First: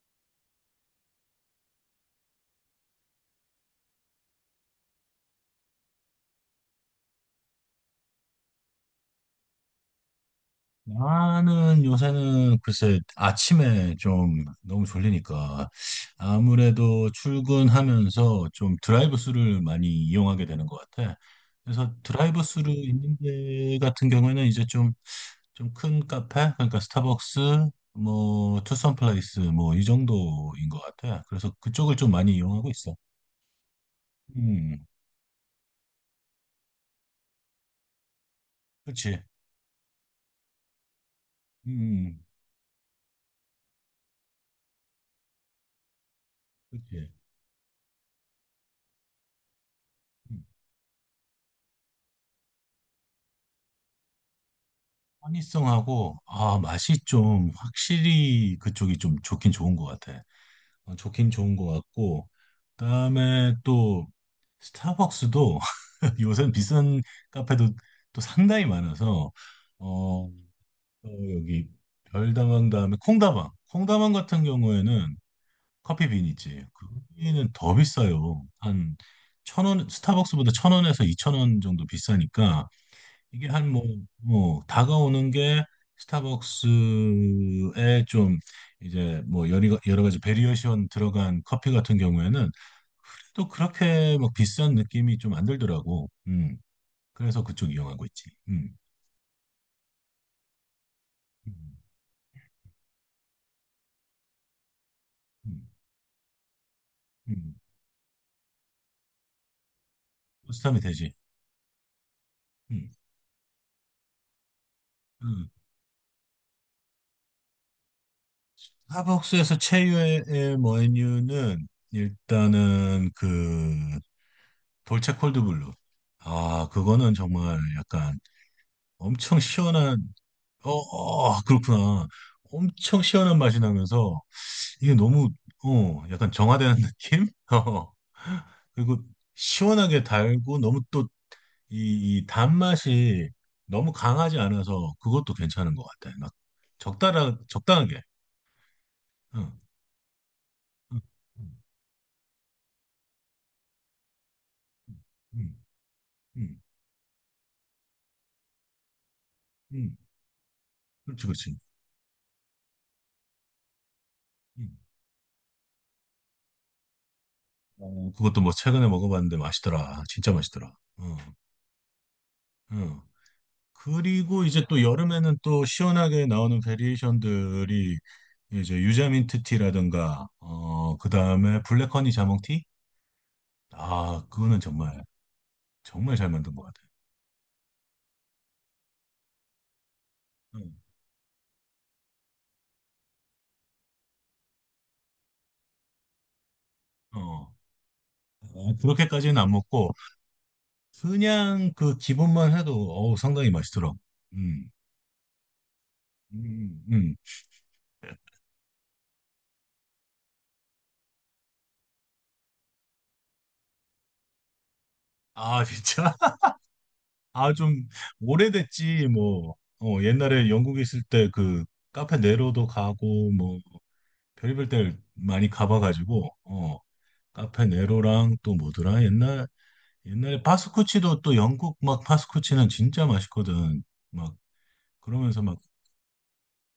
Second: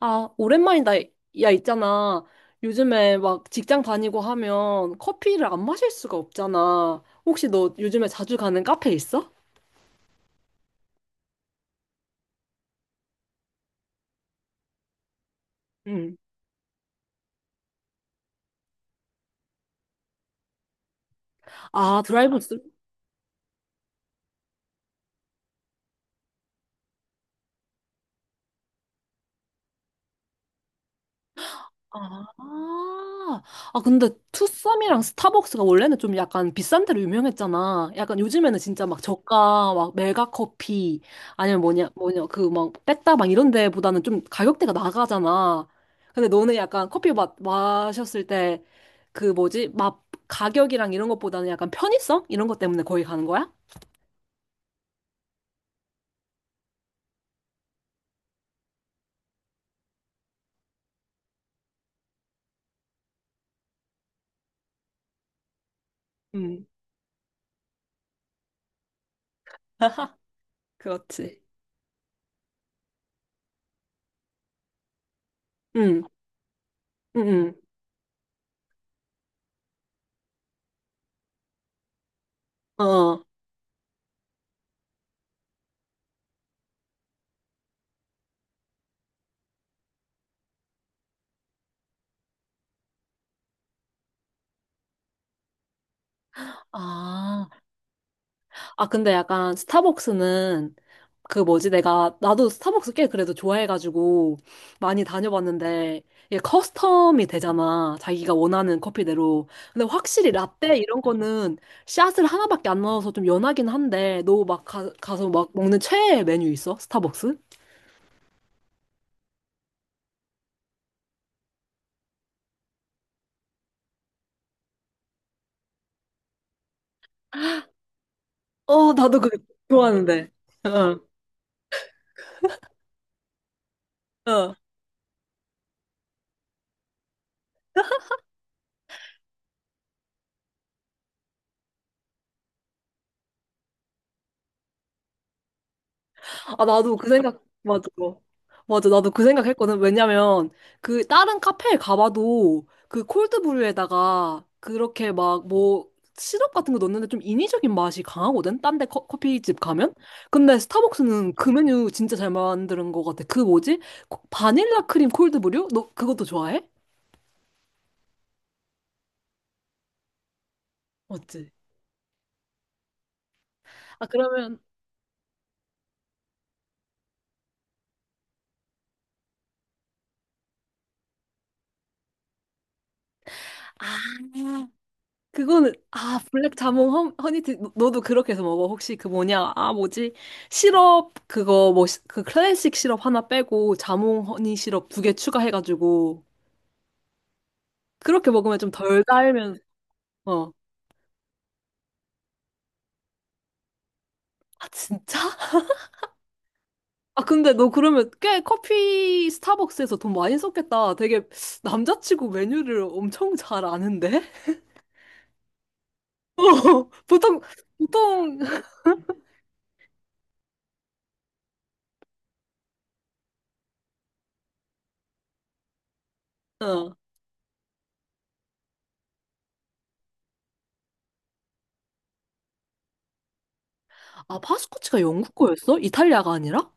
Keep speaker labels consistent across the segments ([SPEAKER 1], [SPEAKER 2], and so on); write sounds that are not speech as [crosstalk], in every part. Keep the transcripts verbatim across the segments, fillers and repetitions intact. [SPEAKER 1] 아, 오랜만이다. 야, 있잖아. 요즘에 막 직장 다니고 하면 커피를 안 마실 수가 없잖아. 혹시 너 요즘에 자주 가는 카페 있어?
[SPEAKER 2] 나는 요새는 글쎄 아침에 좀 너무 졸리니까
[SPEAKER 1] 응.
[SPEAKER 2] 아무래도 출근하면서 좀 드라이브스루를 많이 이용하게 되는 것 같아. 그래서
[SPEAKER 1] 아, 드라이브, 아,
[SPEAKER 2] 드라이브스루 있는 데 같은 경우에는 이제 좀 좀 큰 카페, 그러니까 스타벅스 뭐 투썸 플레이스 뭐 이 정도인 것 같아. 그래서 그쪽을 좀 많이 이용하고
[SPEAKER 1] 아,
[SPEAKER 2] 있어.
[SPEAKER 1] 아, 근데
[SPEAKER 2] 음,
[SPEAKER 1] 투썸이랑 스타벅스가 원래는 좀 약간 비싼 데로 유명했잖아. 약간 요즘에는 진짜 막
[SPEAKER 2] 그렇지.
[SPEAKER 1] 저가, 막 메가 커피, 아니면 뭐냐,
[SPEAKER 2] 음,
[SPEAKER 1] 뭐냐, 그 막 빽다방 이런 데보다는 좀 가격대가 나가잖아. 근데 너는 약간 커피
[SPEAKER 2] 그렇지.
[SPEAKER 1] 마, 마셨을 때 그 뭐지, 맛, 가격이랑 이런 것보다는 약간 편의성? 이런 것 때문에 거기 가는 거야?
[SPEAKER 2] 허니송하고 아 맛이 좀 확실히 그쪽이 좀 좋긴 좋은 것 같아. 어, 좋긴 좋은 것 같고 그다음에 또 스타벅스도 [laughs] 요새는
[SPEAKER 1] 음.
[SPEAKER 2] 비싼 카페도 또 상당히 많아서,
[SPEAKER 1] [laughs]
[SPEAKER 2] 어, 또
[SPEAKER 1] 그렇지.
[SPEAKER 2] 여기 별다방 다음에 콩다방 콩다방 같은 경우에는
[SPEAKER 1] 응,
[SPEAKER 2] 커피빈 있지. 거기는
[SPEAKER 1] 응,
[SPEAKER 2] 더 비싸요. 한 천 원, 스타벅스보다 천 원에서 이천 원 정도 비싸니까
[SPEAKER 1] 응. 어. 어.
[SPEAKER 2] 이게 한 뭐, 뭐, 다가오는 게 스타벅스에 좀 이제 뭐 여러, 여러 가지 베리에이션 들어간 커피 같은 경우에는 또 그렇게 막 비싼 느낌이 좀 안 들더라고. 음. 그래서
[SPEAKER 1] 아,
[SPEAKER 2] 그쪽 이용하고 있지. 음.
[SPEAKER 1] 아, 근데 약간 스타벅스는 그
[SPEAKER 2] 음.
[SPEAKER 1] 뭐지, 내가 나도 스타벅스 꽤 그래도 좋아해가지고 많이
[SPEAKER 2] 음.
[SPEAKER 1] 다녀봤는데 이게 커스텀이
[SPEAKER 2] 음.
[SPEAKER 1] 되잖아, 자기가 원하는 커피대로. 근데 확실히 라떼
[SPEAKER 2] 보쌈이
[SPEAKER 1] 이런
[SPEAKER 2] 되지.
[SPEAKER 1] 거는 샷을 하나밖에 안
[SPEAKER 2] 음.
[SPEAKER 1] 넣어서 좀 연하긴 한데, 너 막 가, 가서 막
[SPEAKER 2] 음.
[SPEAKER 1] 먹는 최애 메뉴 있어? 스타벅스?
[SPEAKER 2] 스타벅스에서 최유의 메뉴는 일단은 그 돌체 콜드블루. 아, 그거는 정말 약간
[SPEAKER 1] 어, 나도 그거
[SPEAKER 2] 엄청 시원한
[SPEAKER 1] 좋아하는데.
[SPEAKER 2] 어,
[SPEAKER 1] 어,
[SPEAKER 2] 어, 그렇구나. 엄청 시원한 맛이 나면서
[SPEAKER 1] 어.
[SPEAKER 2] 이게 너무, 어, 약간 정화되는 [laughs] 느낌? 어. 그리고 시원하게 달고 너무 또 이, 이 단맛이 너무 강하지 않아서 그것도 괜찮은 것 같아. 막
[SPEAKER 1] 아, 나도 그
[SPEAKER 2] 적당하,
[SPEAKER 1] 생각, 맞아.
[SPEAKER 2] 적당하게.
[SPEAKER 1] 맞아, 나도 그 생각
[SPEAKER 2] 응.
[SPEAKER 1] 했거든. 왜냐면
[SPEAKER 2] 응.
[SPEAKER 1] 그, 다른
[SPEAKER 2] 응.
[SPEAKER 1] 카페에 가봐도, 그 콜드브루에다가 그렇게
[SPEAKER 2] 응.
[SPEAKER 1] 막,
[SPEAKER 2] 응.
[SPEAKER 1] 뭐, 시럽
[SPEAKER 2] 응,
[SPEAKER 1] 같은 거 넣는데 좀 인위적인 맛이 강하거든? 딴데 커피집
[SPEAKER 2] 응.
[SPEAKER 1] 가면? 근데
[SPEAKER 2] 그렇지,
[SPEAKER 1] 스타벅스는 그
[SPEAKER 2] 그렇지.
[SPEAKER 1] 메뉴 진짜 잘 만드는 것 같아. 그 뭐지? 코-
[SPEAKER 2] 응.
[SPEAKER 1] 바닐라 크림 콜드브루? 너 그것도 좋아해?
[SPEAKER 2] 어, 그것도 뭐 최근에 먹어봤는데 맛있더라. 진짜 맛있더라. 응.
[SPEAKER 1] 맞지?
[SPEAKER 2] 응.
[SPEAKER 1] 아,
[SPEAKER 2] 그리고
[SPEAKER 1] 그러면,
[SPEAKER 2] 이제 또 여름에는 또 시원하게 나오는 베리에이션들이 이제 유자민트 티라든가 어 그다음에 블랙 허니 자몽 티?
[SPEAKER 1] 아,
[SPEAKER 2] 아, 그거는 정말
[SPEAKER 1] 그거는
[SPEAKER 2] 정말
[SPEAKER 1] 아,
[SPEAKER 2] 잘
[SPEAKER 1] 블랙
[SPEAKER 2] 만든 것 같아요.
[SPEAKER 1] 자몽 허, 허니티, 너- 너도 그렇게 해서 먹어? 혹시 그 뭐냐, 아 뭐지,
[SPEAKER 2] 응.
[SPEAKER 1] 시럽 그거 뭐 그 클래식 시럽 하나 빼고 자몽 허니 시럽 두 개 추가해가지고
[SPEAKER 2] 어.
[SPEAKER 1] 그렇게 먹으면 좀
[SPEAKER 2] 어,
[SPEAKER 1] 덜
[SPEAKER 2] 그렇게까지는 안
[SPEAKER 1] 달면.
[SPEAKER 2] 먹고
[SPEAKER 1] 어.
[SPEAKER 2] 그냥 그 기본만 해도 어우 상당히 맛있더라고.
[SPEAKER 1] 아,
[SPEAKER 2] 음.
[SPEAKER 1] 진짜?
[SPEAKER 2] 음. 음.
[SPEAKER 1] 아, 근데 너 그러면 꽤 커피 스타벅스에서 돈 많이 썼겠다, 되게. 남자치고 메뉴를 엄청 잘 아는데?
[SPEAKER 2] 아, 진짜?
[SPEAKER 1] [laughs]
[SPEAKER 2] [laughs]
[SPEAKER 1] 어, 보통
[SPEAKER 2] 아, 좀
[SPEAKER 1] 보통
[SPEAKER 2] 오래됐지 뭐. 어, 옛날에 영국에 있을 때 그 카페 네로도 가고 뭐 별의별 데를 많이 가봐가지고, 어,
[SPEAKER 1] 어아.
[SPEAKER 2] 카페 네로랑 또 뭐더라 옛날 옛날에 파스쿠치도 또 영국 막 파스쿠치는 진짜 맛있거든. 막
[SPEAKER 1] 파스쿠치가 영국
[SPEAKER 2] 그러면서 막
[SPEAKER 1] 거였어? 이탈리아가 아니라?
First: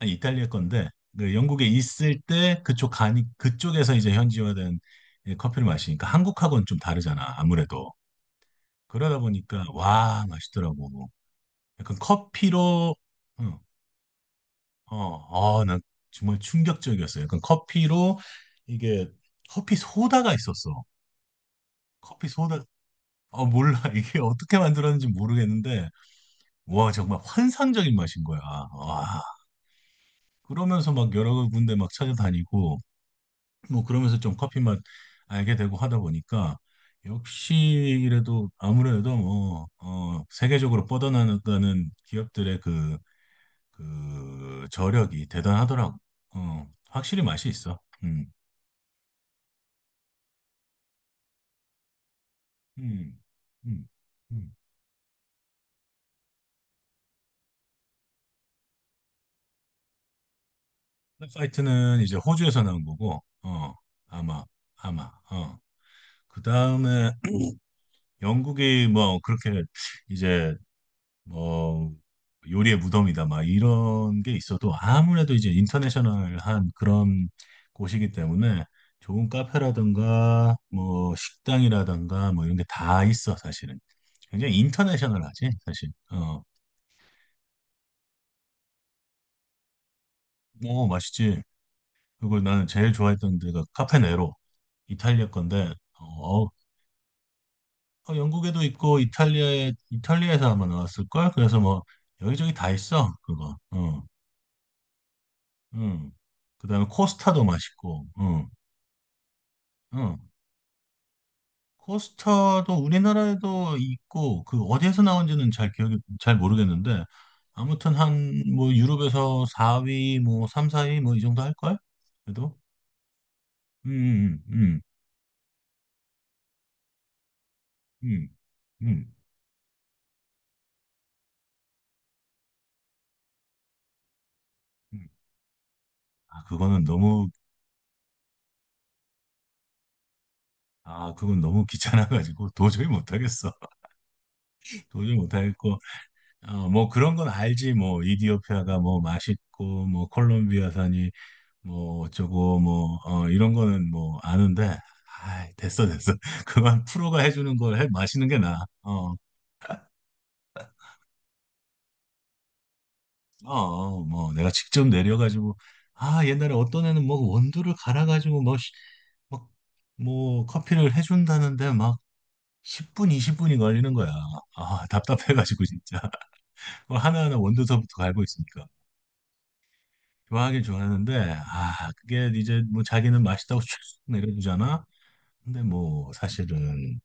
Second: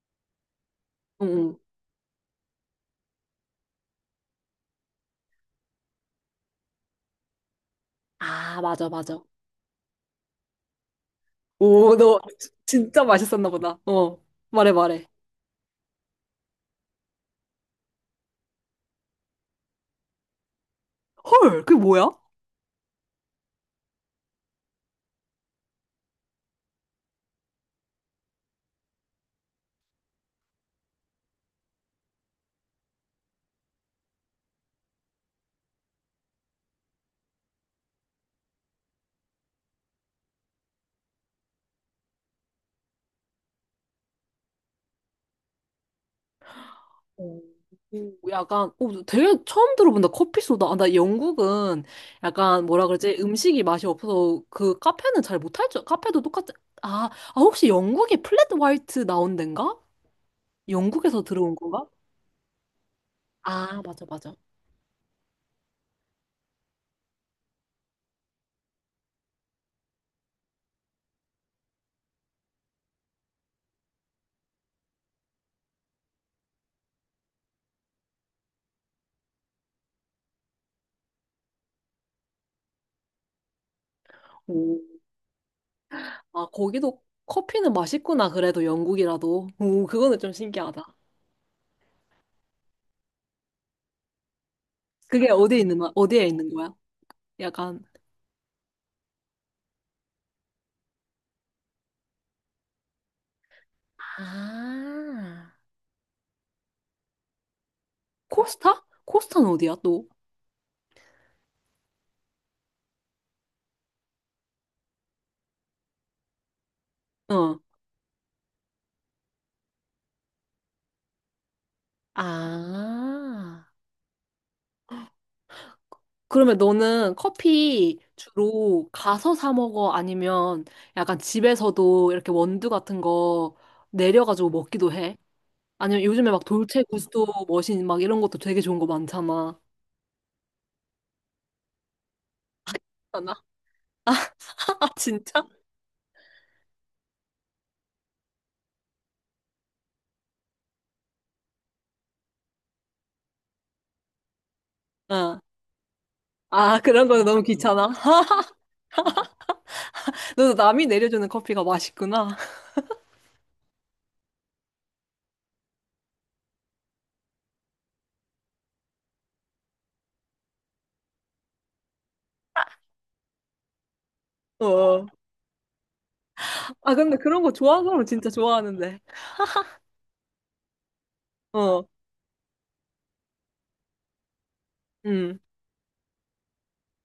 [SPEAKER 2] 아, 이탈리아 건데
[SPEAKER 1] 응.
[SPEAKER 2] 그
[SPEAKER 1] 응.
[SPEAKER 2] 영국에 있을 때 그쪽 가니 그쪽에서 이제 현지화된 이 커피를 마시니까 한국하고는 좀 다르잖아 아무래도.
[SPEAKER 1] 아, 맞아
[SPEAKER 2] 그러다
[SPEAKER 1] 맞아.
[SPEAKER 2] 보니까 와 맛있더라고.
[SPEAKER 1] 오,
[SPEAKER 2] 약간
[SPEAKER 1] 너
[SPEAKER 2] 커피로
[SPEAKER 1] 진짜 맛있었나 보다. 어, 말해, 말해.
[SPEAKER 2] 어어난 정말 충격적이었어요. 약간 커피로 이게 커피 소다가 있었어.
[SPEAKER 1] 헐, 그게 뭐야?
[SPEAKER 2] 커피 소다. 어, 몰라. [laughs] 이게 어떻게 만들었는지 모르겠는데, 와, 정말 환상적인 맛인 거야. 와. 그러면서 막 여러 군데 막 찾아다니고, 뭐 그러면서 좀 커피 맛 알게 되고 하다 보니까, 역시 이래도 아무래도 뭐, 어, 세계적으로 뻗어나갔다는 기업들의 그, 그 저력이 대단하더라고. 어, 확실히
[SPEAKER 1] 어.
[SPEAKER 2] 맛이 있어. 음,
[SPEAKER 1] 오, 약간, 오, 되게 처음 들어본다. 커피 소다. 아, 나 영국은 약간 뭐라 그러지?
[SPEAKER 2] 음,
[SPEAKER 1] 음식이 맛이
[SPEAKER 2] 음,
[SPEAKER 1] 없어서
[SPEAKER 2] 음.
[SPEAKER 1] 그 카페는 잘 못할 줄. 카페도 똑같지. 아, 아, 혹시 영국에 플랫 화이트 나온 덴가? 영국에서 들어온 건가?
[SPEAKER 2] 파이트는 이제 호주에서 나온 거고, 어,
[SPEAKER 1] 아, 맞아, 맞아.
[SPEAKER 2] 아마, 아마, 어. 그 다음에 [clears throat] 영국이 뭐 그렇게 이제 뭐 요리의 무덤이다 막 이런 게 있어도 아무래도 이제 인터내셔널한 그런 곳이기 때문에 좋은 카페라든가 뭐 식당이라든가 뭐 이런 게 다 있어 사실은. 굉장히
[SPEAKER 1] 오,
[SPEAKER 2] 인터내셔널하지 사실. 어,
[SPEAKER 1] 아, 거기도 커피는 맛있구나. 그래도 영국이라도. 오, 그거는 좀 신기하다.
[SPEAKER 2] 뭐 맛있지. 그리고 나는 제일 좋아했던 데가 카페네로,
[SPEAKER 1] 그게
[SPEAKER 2] 이탈리아
[SPEAKER 1] 어디에
[SPEAKER 2] 건데,
[SPEAKER 1] 있는, 거- 어디에
[SPEAKER 2] 어,
[SPEAKER 1] 있는 거야? 약간.
[SPEAKER 2] 어, 영국에도 있고 이탈리아에 이탈리아에서 아마 나왔을 걸. 그래서 뭐 여기저기 다 있어 그거. 응,
[SPEAKER 1] 아.
[SPEAKER 2] 응. 그다음에 코스타도 맛있고. 응,
[SPEAKER 1] 코스타? 코스타는 어디야, 또?
[SPEAKER 2] 응. 코스타도 우리나라에도 있고 그 어디에서 나온지는 잘 기억이 잘 모르겠는데
[SPEAKER 1] 어.
[SPEAKER 2] 아무튼 한 뭐 유럽에서 사 위 뭐 삼, 사 위 뭐 이 정도 할 걸? 그래도.
[SPEAKER 1] 아.
[SPEAKER 2] 음, 음,
[SPEAKER 1] 그러면 너는 커피
[SPEAKER 2] 음, 음,
[SPEAKER 1] 주로
[SPEAKER 2] 음.
[SPEAKER 1] 가서 사 먹어? 아니면 약간 집에서도 이렇게 원두 같은 거 내려가지고 먹기도
[SPEAKER 2] 음.
[SPEAKER 1] 해? 아니면 요즘에 막
[SPEAKER 2] 아
[SPEAKER 1] 돌체
[SPEAKER 2] 그거는
[SPEAKER 1] 구스토
[SPEAKER 2] 너무
[SPEAKER 1] 머신 막 이런 것도 되게 좋은 거 많잖아.
[SPEAKER 2] 아 그건 너무 [laughs] 귀찮아가지고 도저히
[SPEAKER 1] 하나?
[SPEAKER 2] 못하겠어.
[SPEAKER 1] [laughs] 아,
[SPEAKER 2] [laughs] 도저히
[SPEAKER 1] 진짜?
[SPEAKER 2] 못하겠고. 어, 뭐 그런 건 알지. 뭐 이디오피아가 뭐 맛있고 뭐 콜롬비아산이 뭐 어쩌고 뭐, 어, 이런 거는 뭐 아는데
[SPEAKER 1] 어.
[SPEAKER 2] 아이, 됐어 됐어. [laughs]
[SPEAKER 1] 아,
[SPEAKER 2] 그만
[SPEAKER 1] 그런
[SPEAKER 2] 프로가
[SPEAKER 1] 거는 너무
[SPEAKER 2] 해주는 걸
[SPEAKER 1] 귀찮아.
[SPEAKER 2] 해 마시는 게
[SPEAKER 1] [laughs]
[SPEAKER 2] 나아. 어,
[SPEAKER 1] 너도 남이 내려주는 커피가 맛있구나. [laughs]
[SPEAKER 2] 어, 뭐 내가 직접 내려가지고 아 옛날에 어떤 애는 뭐 원두를 갈아가지고 뭐 시- 막, 뭐 커피를 해준다는데 막 십 분, 이십 분이 걸리는 거야. 아,
[SPEAKER 1] 어.
[SPEAKER 2] 답답해가지고 진짜. [laughs]
[SPEAKER 1] 아,
[SPEAKER 2] 뭐
[SPEAKER 1] 근데
[SPEAKER 2] 하나하나
[SPEAKER 1] 그런 거 좋아하는
[SPEAKER 2] 원두서부터
[SPEAKER 1] 사람은
[SPEAKER 2] 갈고
[SPEAKER 1] 진짜
[SPEAKER 2] 있으니까
[SPEAKER 1] 좋아하는데.
[SPEAKER 2] 좋아하긴 좋아하는데,
[SPEAKER 1] 어.
[SPEAKER 2] 아, 그게 이제 뭐 자기는 맛있다고 [laughs] 쭉 내려주잖아.
[SPEAKER 1] 음.
[SPEAKER 2] 근데 뭐 사실은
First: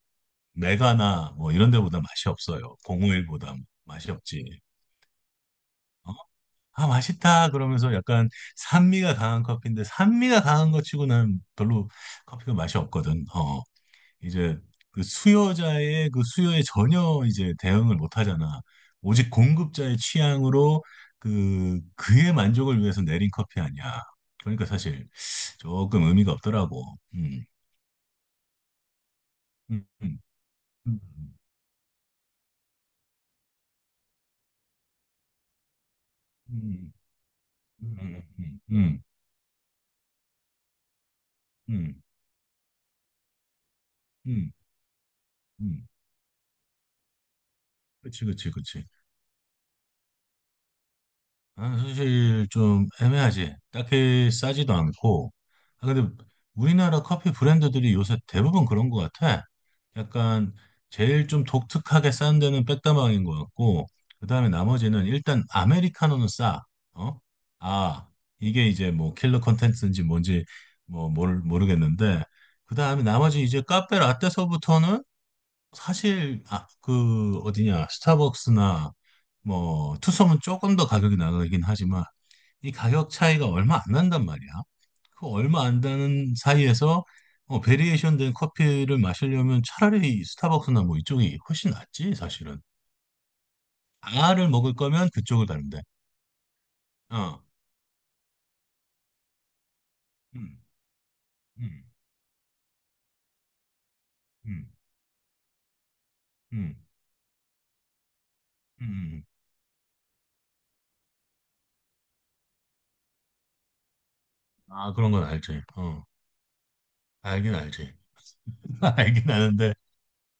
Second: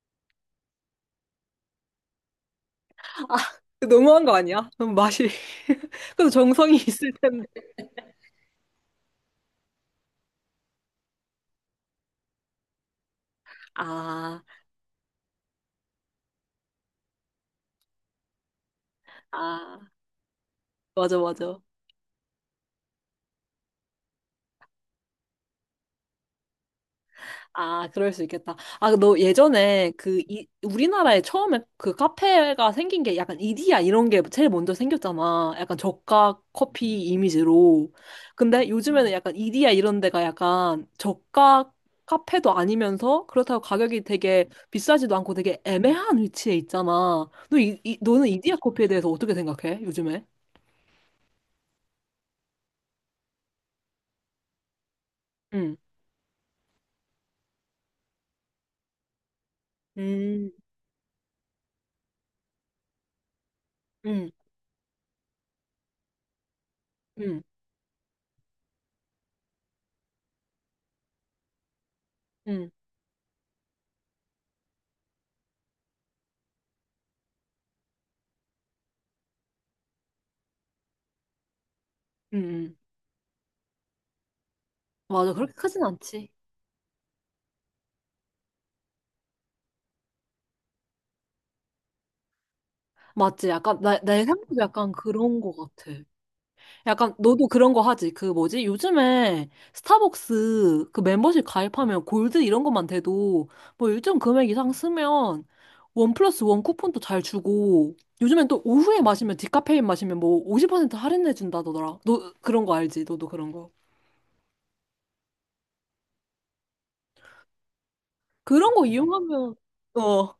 [SPEAKER 2] 메가나 뭐 이런 데보다 맛이 없어요. 공오일보다
[SPEAKER 1] 아,
[SPEAKER 2] 맛이
[SPEAKER 1] 너무한 거
[SPEAKER 2] 없지.
[SPEAKER 1] 아니야? 너무 맛이. [laughs]
[SPEAKER 2] 어?
[SPEAKER 1] 그래도 정성이
[SPEAKER 2] 아
[SPEAKER 1] 있을 텐데.
[SPEAKER 2] 맛있다 그러면서 약간 산미가 강한 커피인데 산미가 강한 것 치고 난 별로 커피가 맛이 없거든. 어.
[SPEAKER 1] 아,
[SPEAKER 2] 이제 그 수요자의 그 수요에 전혀 이제 대응을 못 하잖아. 오직
[SPEAKER 1] 아,
[SPEAKER 2] 공급자의 취향으로
[SPEAKER 1] 맞아, 맞아.
[SPEAKER 2] 그 그의 만족을 위해서 내린 커피 아니야. 그러니까 사실 조금 의미가 없더라고. 음.
[SPEAKER 1] 아, 그럴 수 있겠다. 아, 너
[SPEAKER 2] 음.
[SPEAKER 1] 예전에 그, 이,
[SPEAKER 2] 음.
[SPEAKER 1] 우리나라에 처음에 그 카페가 생긴 게 약간 이디야 이런 게 제일 먼저 생겼잖아. 약간 저가
[SPEAKER 2] 음.
[SPEAKER 1] 커피 이미지로.
[SPEAKER 2] 음. 음. 음. 음.
[SPEAKER 1] 근데
[SPEAKER 2] 음.
[SPEAKER 1] 요즘에는 약간 이디야 이런 데가 약간 저가
[SPEAKER 2] 음.
[SPEAKER 1] 카페도 아니면서 그렇다고 가격이 되게
[SPEAKER 2] 음.
[SPEAKER 1] 비싸지도 않고 되게
[SPEAKER 2] 음.
[SPEAKER 1] 애매한 위치에 있잖아. 너 이, 이-
[SPEAKER 2] 그치,
[SPEAKER 1] 너는
[SPEAKER 2] 그치,
[SPEAKER 1] 이디야
[SPEAKER 2] 그치.
[SPEAKER 1] 커피에 대해서 어떻게 생각해? 요즘에?
[SPEAKER 2] 아, 사실 좀 애매하지. 딱히 싸지도 않고.
[SPEAKER 1] 응,
[SPEAKER 2] 아, 근데 우리나라 커피 브랜드들이 요새 대부분 그런 것 같아.
[SPEAKER 1] 음,
[SPEAKER 2] 약간 제일 좀 독특하게 싼 데는 백다방인 것 같고, 그
[SPEAKER 1] 응,
[SPEAKER 2] 다음에 나머지는 일단 아메리카노는 싸. 어?
[SPEAKER 1] 응,
[SPEAKER 2] 아, 이게 이제 뭐 킬러 컨텐츠인지 뭔지 뭐 모르, 모르겠는데,
[SPEAKER 1] 응,
[SPEAKER 2] 그 다음에 나머지 이제 카페 라떼서부터는 사실 아, 그 어디냐 스타벅스나 뭐 투썸은 조금 더 가격이 나가긴 하지만
[SPEAKER 1] 응,
[SPEAKER 2] 이
[SPEAKER 1] 응.
[SPEAKER 2] 가격 차이가 얼마 안 난단 말이야. 그
[SPEAKER 1] 맞아, 그렇게
[SPEAKER 2] 얼마 안
[SPEAKER 1] 크진 않지.
[SPEAKER 2] 나는 사이에서, 어, 베리에이션 된 커피를 마시려면 차라리 스타벅스나 뭐 이쪽이 훨씬 낫지 사실은.
[SPEAKER 1] 맞지? 약간, 나, 내
[SPEAKER 2] 아를
[SPEAKER 1] 생각도
[SPEAKER 2] 먹을
[SPEAKER 1] 약간
[SPEAKER 2] 거면
[SPEAKER 1] 그런
[SPEAKER 2] 그쪽을
[SPEAKER 1] 거
[SPEAKER 2] 가는데.
[SPEAKER 1] 같아. 약간,
[SPEAKER 2] 어.
[SPEAKER 1] 너도 그런 거 하지? 그 뭐지? 요즘에
[SPEAKER 2] 음,
[SPEAKER 1] 스타벅스 그 멤버십
[SPEAKER 2] 음,
[SPEAKER 1] 가입하면 골드 이런 것만 돼도, 뭐 일정 금액
[SPEAKER 2] 음,
[SPEAKER 1] 이상 쓰면 원 플러스 원
[SPEAKER 2] 음,
[SPEAKER 1] 쿠폰도 잘 주고, 요즘엔 또
[SPEAKER 2] 음. 음.
[SPEAKER 1] 오후에
[SPEAKER 2] 음.
[SPEAKER 1] 마시면 디카페인 마시면 뭐 오십 퍼센트 할인해준다더라. 너 그런 거 알지? 너도 그런 거.
[SPEAKER 2] 아 그런 건 알지. 어. 알긴 알지.
[SPEAKER 1] 그런
[SPEAKER 2] [laughs]
[SPEAKER 1] 거
[SPEAKER 2] 알긴
[SPEAKER 1] 이용하면,
[SPEAKER 2] 아는데
[SPEAKER 1] 어,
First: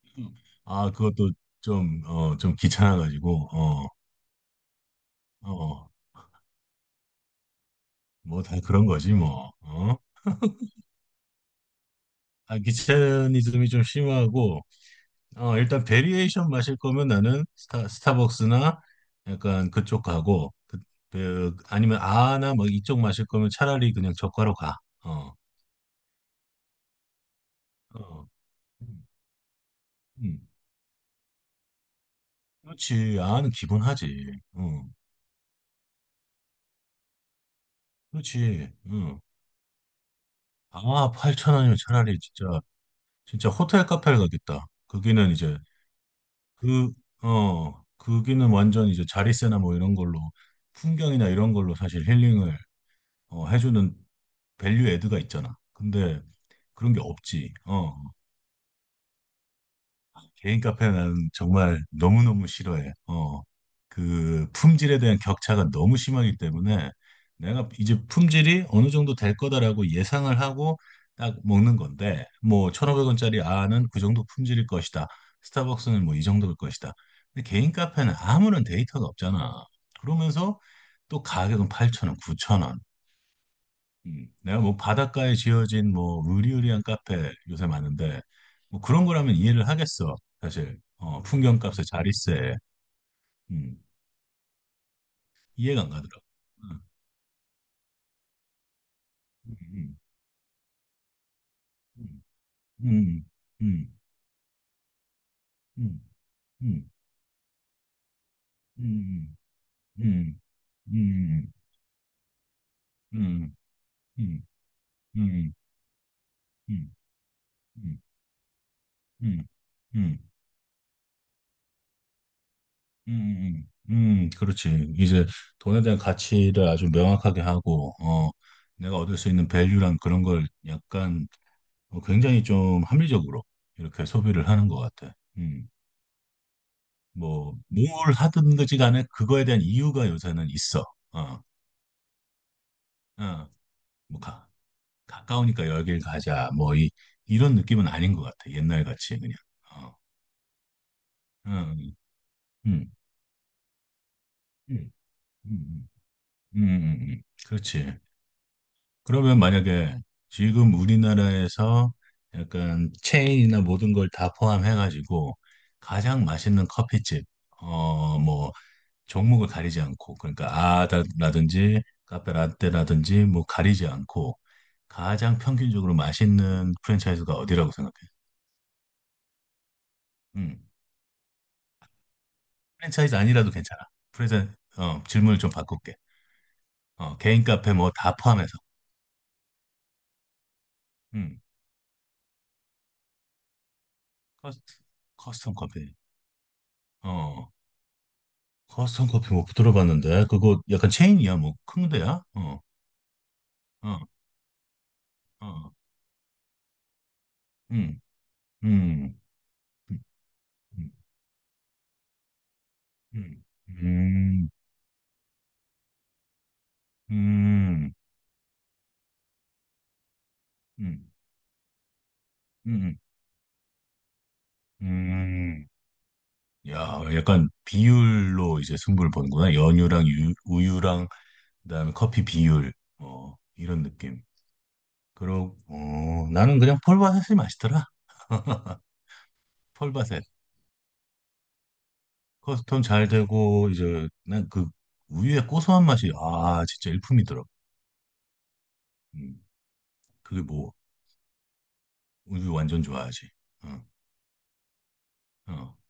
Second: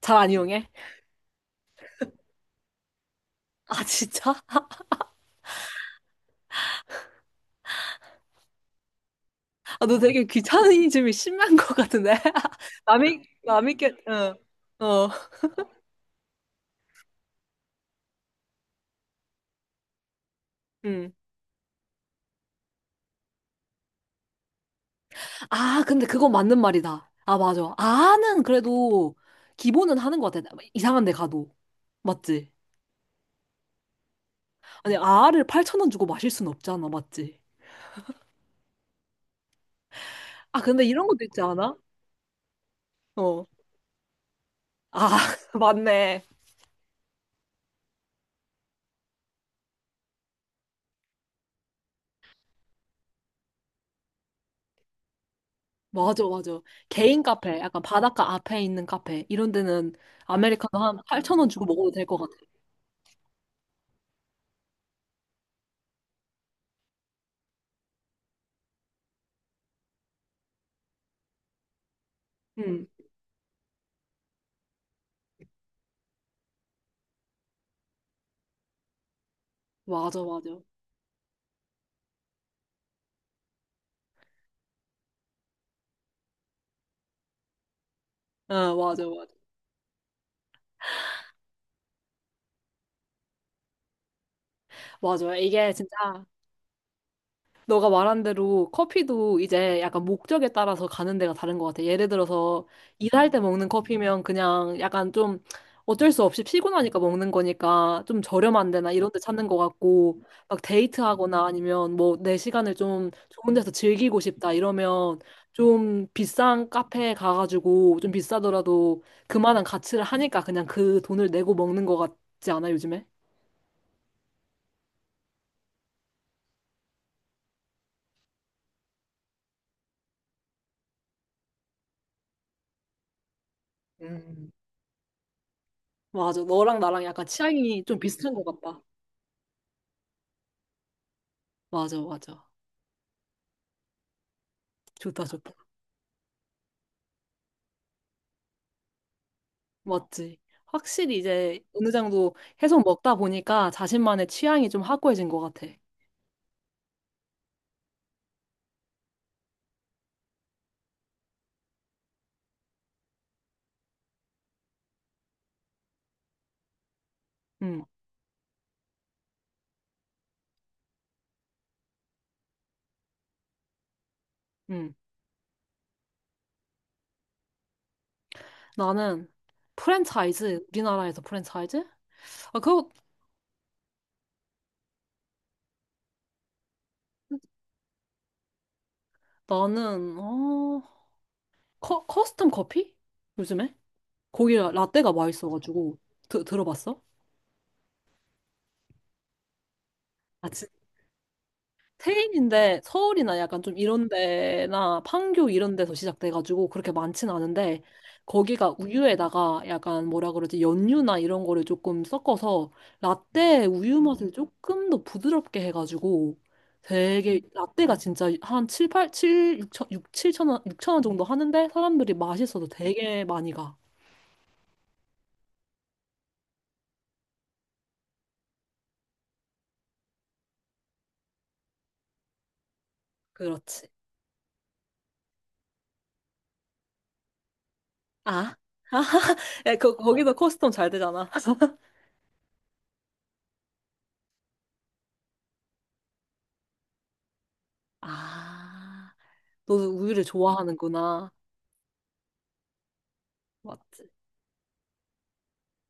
[SPEAKER 1] 잘 안
[SPEAKER 2] 음.
[SPEAKER 1] 이용해?
[SPEAKER 2] 아, 그것도 좀, 어, 좀 귀찮아가지고,
[SPEAKER 1] 아,
[SPEAKER 2] 어,
[SPEAKER 1] 진짜?
[SPEAKER 2] 어, 뭐 다 그런 거지, 뭐,
[SPEAKER 1] 아,
[SPEAKER 2] 어?
[SPEAKER 1] 너 되게 귀차니즘이 심한 것 같은데. [laughs]
[SPEAKER 2] 아,
[SPEAKER 1] 남이,
[SPEAKER 2] 귀차니즘이
[SPEAKER 1] 남이
[SPEAKER 2] 좀
[SPEAKER 1] 게, 어...
[SPEAKER 2] 심하고,
[SPEAKER 1] 어,
[SPEAKER 2] 어, 일단 베리에이션 마실 거면 나는 스타, 스타벅스나 약간 그쪽 가고, 그,
[SPEAKER 1] 음.
[SPEAKER 2] 그, 아니면 아나 뭐 이쪽 마실 거면 차라리 그냥 저가로 가, 어,
[SPEAKER 1] 아, 근데 그건 맞는 말이다. 아, 맞아.
[SPEAKER 2] 어,
[SPEAKER 1] 아는
[SPEAKER 2] 음,
[SPEAKER 1] 그래도 기본은 하는 것 같아.
[SPEAKER 2] 음.
[SPEAKER 1] 이상한 데 가도. 맞지?
[SPEAKER 2] 그렇지, 아는 기본하지, 응,
[SPEAKER 1] 아니, 아를 팔천 원 주고 마실 순 없잖아. 맞지?
[SPEAKER 2] 그렇지, 응.
[SPEAKER 1] 아, 근데 이런
[SPEAKER 2] 아,
[SPEAKER 1] 것도 있지
[SPEAKER 2] 팔천
[SPEAKER 1] 않아?
[SPEAKER 2] 원이면 차라리 진짜,
[SPEAKER 1] 어.
[SPEAKER 2] 진짜 호텔 카페를 가겠다. 거기는
[SPEAKER 1] 아,
[SPEAKER 2] 이제
[SPEAKER 1] [laughs] 맞네.
[SPEAKER 2] 그, 어, 거기는 완전 이제 자리세나 뭐 이런 걸로 풍경이나 이런 걸로 사실 힐링을, 어, 해주는 밸류 애드가 있잖아. 근데
[SPEAKER 1] 맞아, 맞아.
[SPEAKER 2] 그런 게
[SPEAKER 1] 개인
[SPEAKER 2] 없지.
[SPEAKER 1] 카페, 약간
[SPEAKER 2] 어,
[SPEAKER 1] 바닷가 앞에 있는 카페, 이런 데는
[SPEAKER 2] 개인
[SPEAKER 1] 아메리카노
[SPEAKER 2] 카페
[SPEAKER 1] 한
[SPEAKER 2] 는
[SPEAKER 1] 팔천 원 주고
[SPEAKER 2] 정말
[SPEAKER 1] 먹어도 될 것 같아.
[SPEAKER 2] 너무너무 싫어해. 어, 그 품질에 대한 격차가 너무 심하기 때문에 내가 이제 품질이 어느 정도 될 거다라고 예상을 하고 딱 먹는 건데 뭐
[SPEAKER 1] 응,
[SPEAKER 2] 천오백 원짜리 아는 그 정도 품질일 것이다. 스타벅스는 뭐 이 정도일 것이다. 근데 개인 카페는 아무런 데이터가 없잖아.
[SPEAKER 1] 맞아,
[SPEAKER 2] 그러면서
[SPEAKER 1] 맞아.
[SPEAKER 2] 또 가격은 팔천 원, 구천 원. 음, 내가 뭐 바닷가에 지어진 뭐 으리으리한 카페 요새 많은데
[SPEAKER 1] 응,
[SPEAKER 2] 뭐
[SPEAKER 1] 맞아,
[SPEAKER 2] 그런
[SPEAKER 1] 맞아.
[SPEAKER 2] 거라면 이해를 하겠어. 사실, 어, 풍경값에 자릿세. 음,
[SPEAKER 1] 맞아요. 이게
[SPEAKER 2] 이해가 안 가더라고.
[SPEAKER 1] 진짜 너가 말한 대로 커피도 이제
[SPEAKER 2] 음,
[SPEAKER 1] 약간 목적에 따라서 가는 데가 다른 것 같아. 예를
[SPEAKER 2] 음,
[SPEAKER 1] 들어서
[SPEAKER 2] 음,
[SPEAKER 1] 일할 때 먹는
[SPEAKER 2] 음,
[SPEAKER 1] 커피면 그냥 약간 좀
[SPEAKER 2] 음,
[SPEAKER 1] 어쩔 수 없이
[SPEAKER 2] 음,
[SPEAKER 1] 피곤하니까 먹는 거니까 좀 저렴한 데나 이런 데
[SPEAKER 2] 음,
[SPEAKER 1] 찾는 것 같고,
[SPEAKER 2] 음,
[SPEAKER 1] 막
[SPEAKER 2] 음,
[SPEAKER 1] 데이트하거나
[SPEAKER 2] 음,
[SPEAKER 1] 아니면 뭐 내 시간을 좀 좋은
[SPEAKER 2] 음,
[SPEAKER 1] 데서 즐기고
[SPEAKER 2] 음,
[SPEAKER 1] 싶다
[SPEAKER 2] 음,
[SPEAKER 1] 이러면
[SPEAKER 2] 음,
[SPEAKER 1] 좀 비싼 카페에 가가지고 좀 비싸더라도
[SPEAKER 2] 음,
[SPEAKER 1] 그만한 가치를 하니까 그냥 그 돈을 내고 먹는 것 같지 않아, 요즘에?
[SPEAKER 2] 음, 음, 음, 그렇지. 이제 돈에 대한 가치를 아주 명확하게 하고, 어, 내가 얻을 수 있는 밸류란 그런 걸 약간, 어, 굉장히 좀 합리적으로 이렇게 소비를
[SPEAKER 1] 음.
[SPEAKER 2] 하는 것 같아. 음,
[SPEAKER 1] 맞아. 너랑 나랑 약간
[SPEAKER 2] 뭐,
[SPEAKER 1] 취향이
[SPEAKER 2] 뭘
[SPEAKER 1] 좀 비슷한 것
[SPEAKER 2] 하든지
[SPEAKER 1] 같다.
[SPEAKER 2] 간에 그거에 대한 이유가 요새는 있어. 어,
[SPEAKER 1] 맞아, 맞아.
[SPEAKER 2] 어, 뭐, 가,
[SPEAKER 1] 좋다, 좋다.
[SPEAKER 2] 가까우니까 여길 가자. 뭐, 이, 이런 느낌은 아닌 것 같아. 옛날 같이 그냥. 어,
[SPEAKER 1] 맞지. 확실히
[SPEAKER 2] 어,
[SPEAKER 1] 이제 어느
[SPEAKER 2] 음,
[SPEAKER 1] 정도 계속
[SPEAKER 2] 음,
[SPEAKER 1] 먹다 보니까 자신만의 취향이 좀
[SPEAKER 2] 음,
[SPEAKER 1] 확고해진 것 같아.
[SPEAKER 2] 음, 음, 음, 음. 음. 그렇지. 그러면 만약에 지금 우리나라에서 약간 체인이나 모든 걸 다 포함해가지고 가장 맛있는 커피집,
[SPEAKER 1] 응,
[SPEAKER 2] 어, 뭐, 종목을 가리지 않고, 그러니까 아다라든지 카페 라떼라든지 뭐 가리지 않고
[SPEAKER 1] 응.
[SPEAKER 2] 가장 평균적으로 맛있는 프랜차이즈가 어디라고 생각해?
[SPEAKER 1] 나는 프랜차이즈,
[SPEAKER 2] 음.
[SPEAKER 1] 우리나라에서 프랜차이즈? 아, 그거.
[SPEAKER 2] 프랜차이즈 아니라도 괜찮아. 프랜차이즈, 어, 질문을 좀 바꿀게. 어, 개인 카페 뭐 다 포함해서.
[SPEAKER 1] 나는 어
[SPEAKER 2] 음.
[SPEAKER 1] 커, 커스텀 커피? 요즘에? 거기
[SPEAKER 2] 커스,
[SPEAKER 1] 라떼가
[SPEAKER 2] 커스텀 커피.
[SPEAKER 1] 맛있어가지고. 드, 들어봤어?
[SPEAKER 2] 어. 커스텀 커피 못 들어봤는데
[SPEAKER 1] 아,
[SPEAKER 2] 그거 약간 체인이야 뭐 큰 데야? 어.
[SPEAKER 1] 테일인데 서울이나 약간 좀
[SPEAKER 2] 어.
[SPEAKER 1] 이런 데나 판교
[SPEAKER 2] 어.
[SPEAKER 1] 이런 데서 시작돼가지고 그렇게 많진 않은데,
[SPEAKER 2] 음.
[SPEAKER 1] 거기가
[SPEAKER 2] 음.
[SPEAKER 1] 우유에다가
[SPEAKER 2] 음.
[SPEAKER 1] 약간 뭐라 그러지,
[SPEAKER 2] 음.
[SPEAKER 1] 연유나 이런 거를 조금 섞어서
[SPEAKER 2] 음.
[SPEAKER 1] 라떼 우유 맛을
[SPEAKER 2] 음.
[SPEAKER 1] 조금 더 부드럽게 해가지고 되게
[SPEAKER 2] 음.
[SPEAKER 1] 라떼가 진짜 한 칠, 팔, 칠, 육천, 육, 천 원, 육천 원
[SPEAKER 2] 음.
[SPEAKER 1] 정도 하는데 사람들이 맛있어서
[SPEAKER 2] 음.
[SPEAKER 1] 되게 많이 가.
[SPEAKER 2] 음, 야, 약간 비율로 이제 승부를 보는구나. 연유랑 유, 우유랑 그다음에 커피 비율, 어, 이런
[SPEAKER 1] 그렇지.
[SPEAKER 2] 느낌. 그러, 어, 나는 그냥 폴바셋이 맛있더라.
[SPEAKER 1] 아?
[SPEAKER 2] [laughs]
[SPEAKER 1] [laughs] 아, 그,
[SPEAKER 2] 폴바셋.
[SPEAKER 1] 거기서 커스텀 잘 되잖아. [laughs]
[SPEAKER 2] 커스텀 잘 되고 이제 난 그 우유의 고소한 맛이 아 진짜 일품이더라.
[SPEAKER 1] 아,
[SPEAKER 2] 음,
[SPEAKER 1] 너도 우유를
[SPEAKER 2] 그게 뭐
[SPEAKER 1] 좋아하는구나.
[SPEAKER 2] 우유 완전 좋아하지. 응,
[SPEAKER 1] 맞지?
[SPEAKER 2] 어,